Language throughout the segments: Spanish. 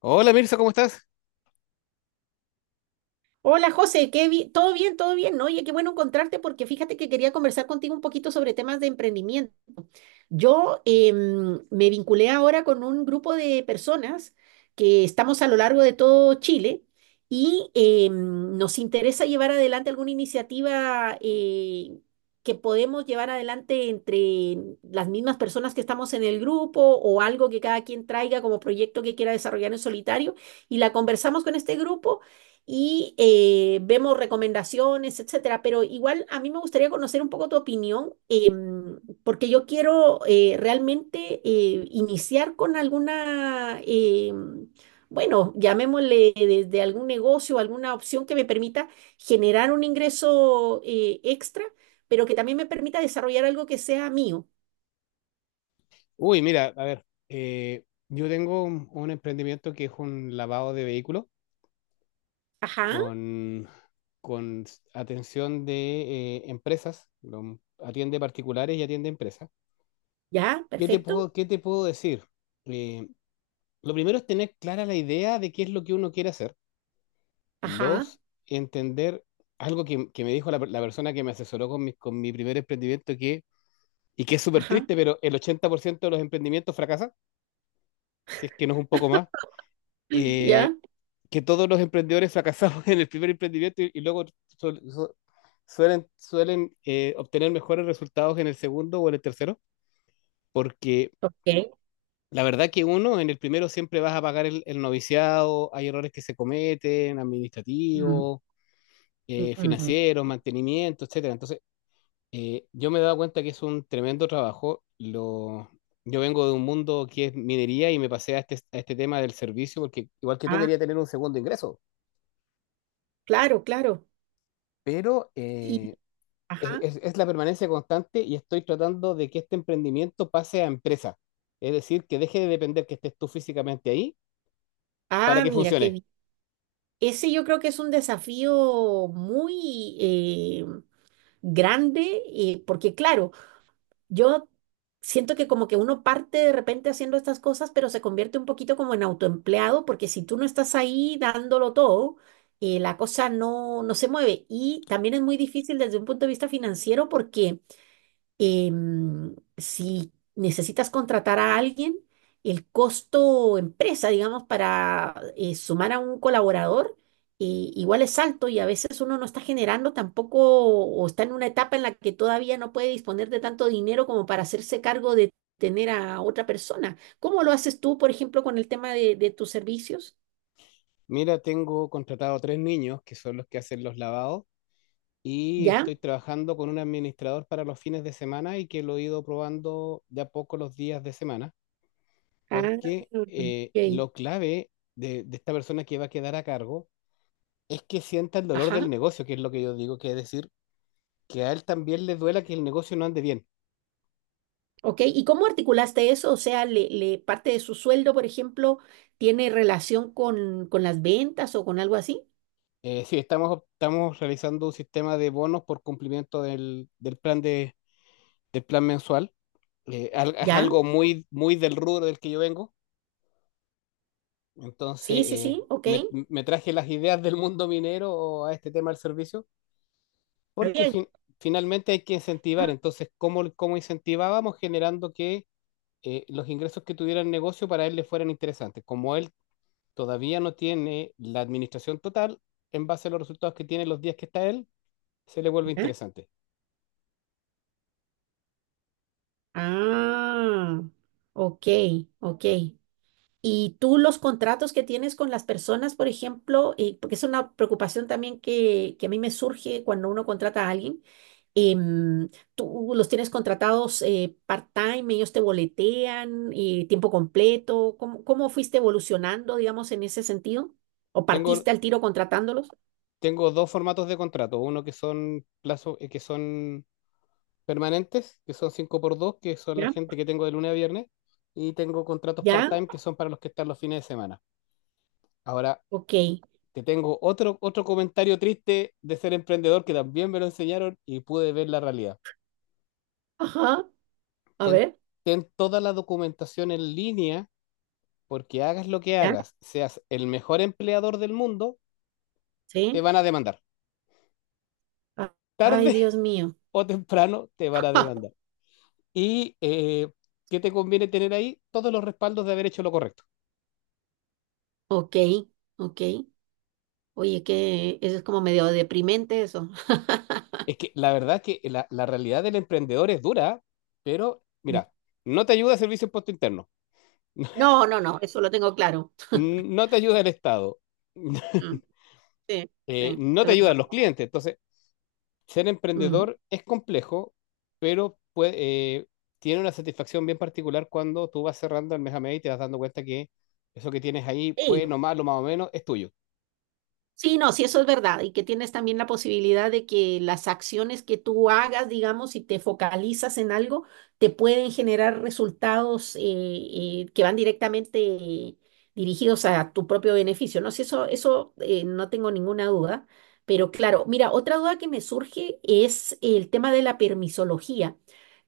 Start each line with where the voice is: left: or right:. left: Hola Mirza, ¿cómo estás?
right: Hola José, ¿todo bien? ¿Todo bien? ¿No? Oye, qué bueno encontrarte porque fíjate que quería conversar contigo un poquito sobre temas de emprendimiento. Yo me vinculé ahora con un grupo de personas que estamos a lo largo de todo Chile y nos interesa llevar adelante alguna iniciativa que podemos llevar adelante entre las mismas personas que estamos en el grupo o algo que cada quien traiga como proyecto que quiera desarrollar en solitario y la conversamos con este grupo. Y vemos recomendaciones, etcétera. Pero igual a mí me gustaría conocer un poco tu opinión. Porque yo quiero realmente iniciar con alguna, bueno, llamémosle desde algún negocio, alguna opción que me permita generar un ingreso extra, pero que también me permita desarrollar algo que sea mío.
left: Uy, mira, a ver, yo tengo un emprendimiento que es un lavado de vehículos
right: Ajá,
left: con, con atención de empresas. Atiende particulares y atiende empresas.
right: ya,
left: ¿Qué te puedo,
right: perfecto.
left: qué te puedo decir? Eh, lo primero es tener clara la idea de qué es lo que uno quiere hacer.
right: Ajá,
left: Dos, entender algo que me dijo la persona que me asesoró con con mi primer emprendimiento y que es súper
right: ajá,
left: triste, pero el 80% de los emprendimientos fracasan, si es que no es un poco más. eh,
right: ya,
left: que todos los emprendedores fracasamos en el primer emprendimiento y luego suelen obtener mejores resultados en el segundo o en el tercero, porque
right: ok.
left: la verdad que uno, en el primero siempre vas a pagar el noviciado. Hay errores que se cometen:
right: Mm.
left: administrativos,
right: Mm.
left: financieros, mantenimiento, etcétera. Entonces, yo me he dado cuenta que es un tremendo trabajo. Yo vengo de un mundo que es minería y me pasé a este tema del servicio porque igual que tú
right: Ah,
left: quería tener un segundo ingreso.
right: claro, claro.
left: Pero
right: Y,
left: es,
right: ajá.
left: es- es la permanencia constante, y estoy tratando de que este emprendimiento pase a empresa. Es decir, que deje de depender que estés tú físicamente ahí para
right: Ah,
left: que
right: mira, qué
left: funcione.
right: bien. Ese yo creo que es un desafío muy, grande y porque claro, yo siento que como que uno parte de repente haciendo estas cosas, pero se convierte un poquito como en autoempleado porque si tú no estás ahí dándolo todo, la cosa no, no se mueve. Y también es muy difícil desde un punto de vista financiero porque si necesitas contratar a alguien, el costo empresa, digamos, para sumar a un colaborador, igual es alto y a veces uno no está generando tampoco o está en una etapa en la que todavía no puede disponer de tanto dinero como para hacerse cargo de tener a otra persona. ¿Cómo lo haces tú, por ejemplo, con el tema de, tus servicios?
left: Mira, tengo contratado tres niños que son los que hacen los lavados, y
right: ¿Ya?
left: estoy trabajando con un administrador para los fines de semana, y que lo he ido probando de a poco los días de semana,
right: Ah,
left: porque
right: ok.
left: lo clave de esta persona que va a quedar a cargo es que sienta el dolor del
right: Ajá.
left: negocio, que es lo que yo digo, que es decir, que a él también le duela que el negocio no ande bien.
right: ¿Ok? ¿Y cómo articulaste eso? O sea, parte de su sueldo, por ejemplo, ¿tiene relación con las ventas o con algo así?
left: Sí, estamos realizando un sistema de bonos por cumplimiento del plan mensual. Es
right: ¿Ya?
left: algo muy, muy del rubro del que yo vengo. Entonces,
right: Sí, sí, sí, ok.
left: me traje las ideas del mundo minero a este tema del servicio,
right: Está
left: porque
right: bien.
left: finalmente hay que incentivar. Entonces, ¿cómo incentivábamos? Generando que los ingresos que tuviera el negocio para él le fueran interesantes. Como él todavía no tiene la administración total, en base a los resultados que tiene los días que está él, se le vuelve
right: ¿Ya?
left: interesante.
right: Ah, ok, ok. Y tú los contratos que tienes con las personas, por ejemplo, porque es una preocupación también que a mí me surge cuando uno contrata a alguien, em, ¿tú los tienes contratados part-time, ellos te boletean, tiempo completo, cómo fuiste evolucionando, digamos, en ese sentido? ¿O
left: Tengo,
right: partiste al tiro contratándolos?
left: tengo dos formatos de contrato: uno que son plazo, que son permanentes, que son 5x2, que son la
right: ¿Ya?
left: gente que tengo de lunes a viernes, y tengo contratos
right: ¿Ya?
left: part-time que son para los que están los fines de semana. Ahora,
right: Ok.
left: te tengo otro comentario triste de ser emprendedor que también me lo enseñaron y pude ver la realidad.
right: Ajá. A
left: Ten,
right: ver.
left: ten toda la documentación en línea, porque hagas lo que
right: ¿Ya?
left: hagas, seas el mejor empleador del mundo, te
right: Sí.
left: van a demandar.
right: Ah. Ay,
left: Tarde
right: Dios mío.
left: o temprano te van a
right: Ja.
left: demandar. ¿Y qué te conviene tener ahí? Todos los respaldos de haber hecho lo correcto.
right: Ok, ok. Oye, que eso es como medio deprimente eso.
left: Es que la verdad que la realidad del emprendedor es dura, pero
right: Mm.
left: mira, no te ayuda el Servicio de Impuesto Interno,
right: No, no, no, eso lo tengo claro.
left: no te ayuda el Estado,
right: Mm. Sí, sí, es
left: no te
right: verdad.
left: ayudan los clientes. Entonces, ser
right: Mm.
left: emprendedor es complejo, pero eh, tiene una satisfacción bien particular cuando tú vas cerrando el mes a mes y te vas dando cuenta que eso que tienes ahí,
right: Sí.
left: bueno, malo, más o menos, es tuyo.
right: Sí, no, sí, eso es verdad. Y que tienes también la posibilidad de que las acciones que tú hagas, digamos, si te focalizas en algo, te pueden generar resultados que van directamente dirigidos a tu propio beneficio. No sé, eso no tengo ninguna duda. Pero claro, mira, otra duda que me surge es el tema de la permisología.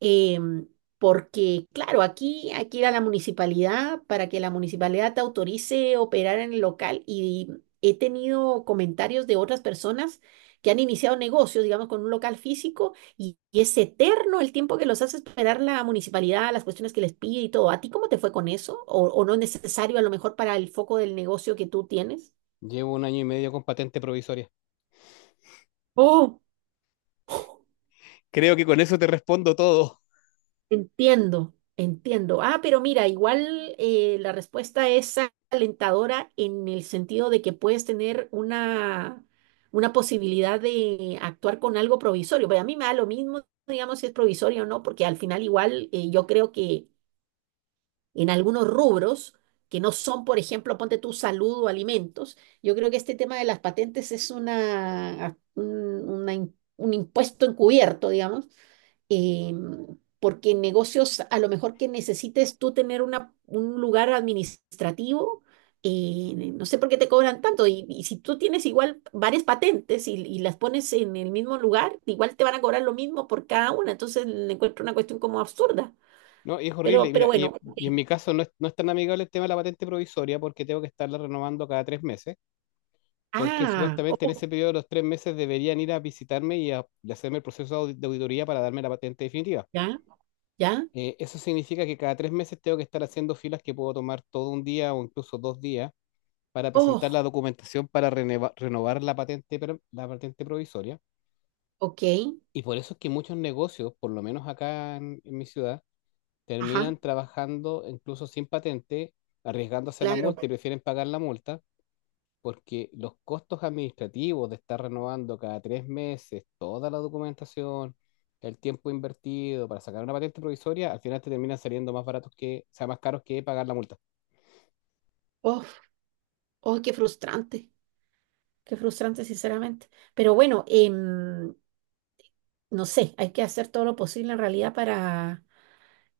right: em, Porque, claro, aquí hay que ir a la municipalidad para que la municipalidad te autorice operar en el local y he tenido comentarios de otras personas que han iniciado negocios, digamos, con un local físico y es eterno el tiempo que los hace esperar la municipalidad, las cuestiones que les pide y todo. ¿A ti cómo te fue con eso? O no es necesario a lo mejor para el foco del negocio que tú tienes?
left: Llevo un año y medio con patente provisoria.
right: Oh.
left: Creo que con eso te respondo todo.
right: Entiendo, entiendo. Ah, pero mira, igual la respuesta es alentadora en el sentido de que puedes tener una posibilidad de actuar con algo provisorio. Pero a mí me da lo mismo, digamos, si es provisorio o no, porque al final igual yo creo que en algunos rubros que no son, por ejemplo, ponte tu salud o alimentos, yo creo que este tema de las patentes es una, un, un impuesto encubierto, digamos, porque en negocios a lo mejor que necesites tú tener una, un lugar administrativo, no sé por qué te cobran tanto, y, si tú tienes igual varias patentes y, las pones en el mismo lugar, igual te van a cobrar lo mismo por cada una, entonces le encuentro una cuestión como absurda,
left: No, y es horrible. y
right: pero
left: Mira, y,
right: bueno,
left: y en
right: ok.
left: mi caso no es tan amigable el tema de la patente provisoria, porque tengo que estarla renovando cada 3 meses, porque
right: Ah.
left: supuestamente en
right: Oh.
left: ese periodo de los 3 meses deberían ir a visitarme y hacerme el proceso de auditoría para darme la patente definitiva.
right: Ya, ya.
left: Eso significa que cada 3 meses tengo que estar haciendo filas, que puedo tomar todo un día o incluso 2 días, para presentar
right: Oh,
left: la documentación para renovar la patente provisoria.
right: ok.
left: Y por eso es que muchos negocios, por lo menos acá en mi ciudad,
right: Ajá.
left: terminan trabajando incluso sin patente, arriesgándose a la
right: Claro.
left: multa, y prefieren pagar la multa, porque los costos administrativos de estar renovando cada 3 meses toda la documentación, el tiempo invertido para sacar una patente provisoria, al final te terminan saliendo más baratos que, o sea, más caros que pagar la multa.
right: Oh. Oh, qué frustrante sinceramente, pero bueno, no sé, hay que hacer todo lo posible en realidad para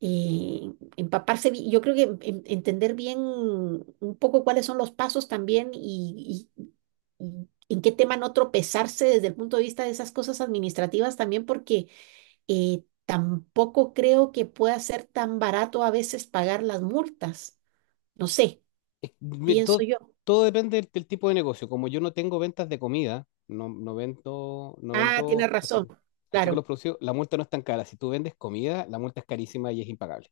right: eh, empaparse. Yo creo que entender bien un poco cuáles son los pasos también y en qué tema no tropezarse desde el punto de vista de esas cosas administrativas también, porque tampoco creo que pueda ser tan barato a veces pagar las multas. No sé,
left: Es- me-
right: pienso
left: todo,
right: yo.
left: todo depende del tipo de negocio. Como yo no tengo ventas de comida, no, no vendo, no
right: Ah,
left: vendo
right: tienes razón,
left: artículos,
right: claro.
left: artículos producidos, la multa no es tan cara. Si tú vendes comida, la multa es carísima y es impagable,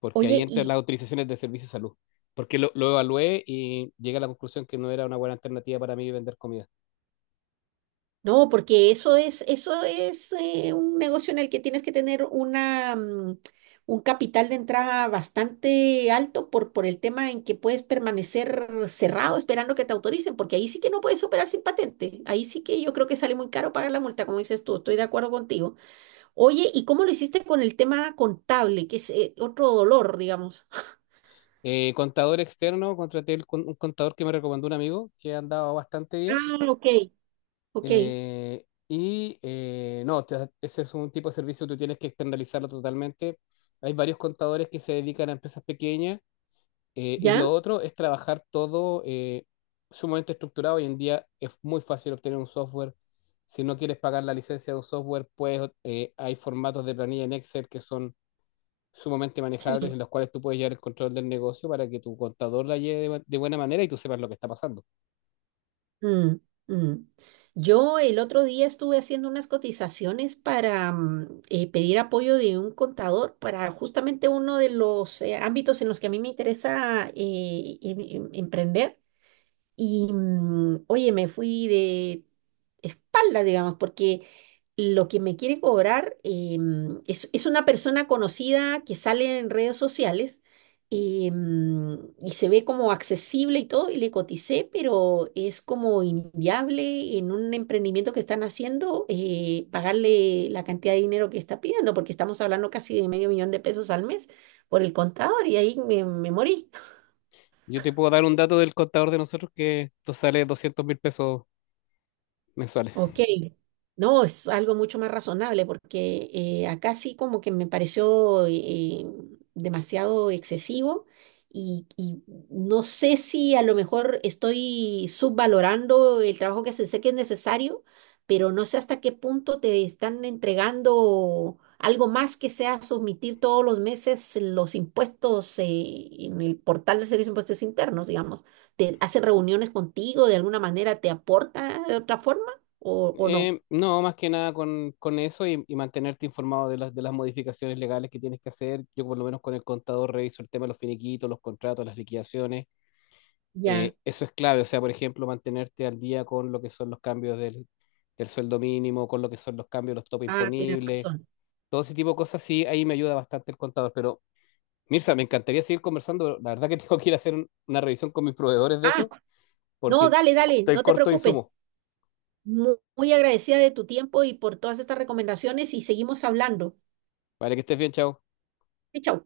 left: porque ahí
right: Oye,
left: entran las
right: ¿y
left: autorizaciones de servicio de salud. Porque lo evalué y llegué a la conclusión que no era una buena alternativa para mí vender comida.
right: No, porque eso es, un negocio en el que tienes que tener una, un capital de entrada bastante alto por, el tema en que puedes permanecer cerrado esperando que te autoricen, porque ahí sí que no puedes operar sin patente. Ahí sí que yo creo que sale muy caro pagar la multa, como dices tú, estoy de acuerdo contigo. Oye, ¿y cómo lo hiciste con el tema contable, que es otro dolor, digamos?
left: Contador externo, contraté un contador que me recomendó un amigo, que ha andado bastante bien.
right: Ah, ok, ok.
left: No, ese es un tipo de servicio que tú tienes que externalizarlo totalmente. Hay varios contadores que se dedican a empresas pequeñas. Y
right: ¿Ya?
left: lo otro es trabajar todo sumamente estructurado. Hoy en día es muy fácil obtener un software. Si no quieres pagar la licencia de un software, pues hay formatos de planilla en Excel que son sumamente manejables, en los cuales tú puedes llevar el control del negocio para que tu contador la lleve de buena manera y tú sepas lo que está pasando.
right: Mm. Mm. Yo el otro día estuve haciendo unas cotizaciones para pedir apoyo de un contador para justamente uno de los ámbitos en los que a mí me interesa emprender. Y oye, me fui de espaldas, digamos, porque lo que me quiere cobrar es, una persona conocida que sale en redes sociales, y se ve como accesible y todo, y le coticé, pero es como inviable en un emprendimiento que están haciendo pagarle la cantidad de dinero que está pidiendo, porque estamos hablando casi de medio millón de pesos al mes por el contador y ahí me morí.
left: Yo te puedo dar un dato del contador de nosotros, que esto sale 200.000 pesos mensuales.
right: Ok, no, es algo mucho más razonable porque acá sí como que me pareció demasiado excesivo y, no sé si a lo mejor estoy subvalorando el trabajo que se sé que es necesario, pero no sé hasta qué punto te están entregando algo más que sea submitir todos los meses los impuestos en el portal del Servicio de Impuestos Internos, digamos. ¿Te hacen reuniones contigo de alguna manera? ¿Te aporta de otra forma? O, o no.
left: No, más que nada con, con eso y mantenerte informado de las modificaciones legales que tienes que hacer. Yo por lo menos con el contador reviso el tema de los finiquitos, los contratos, las liquidaciones.
right: Ya.
left: Eso es clave. O sea, por ejemplo, mantenerte al día con lo que son los cambios del sueldo mínimo, con lo que son los cambios de los topes
right: Ah, tienes
left: imponibles,
right: razón.
left: todo ese tipo de cosas. Sí, ahí me ayuda bastante el contador. Pero, Mirza, me encantaría seguir conversando, pero la verdad que tengo que ir a hacer una revisión con mis proveedores, de
right: Ah,
left: hecho,
right: no,
left: porque
right: dale, dale,
left: estoy
right: no te
left: corto de
right: preocupes.
left: insumos.
right: Muy agradecida de tu tiempo y por todas estas recomendaciones y seguimos hablando.
left: Vale, que estés bien, chao.
right: Chau.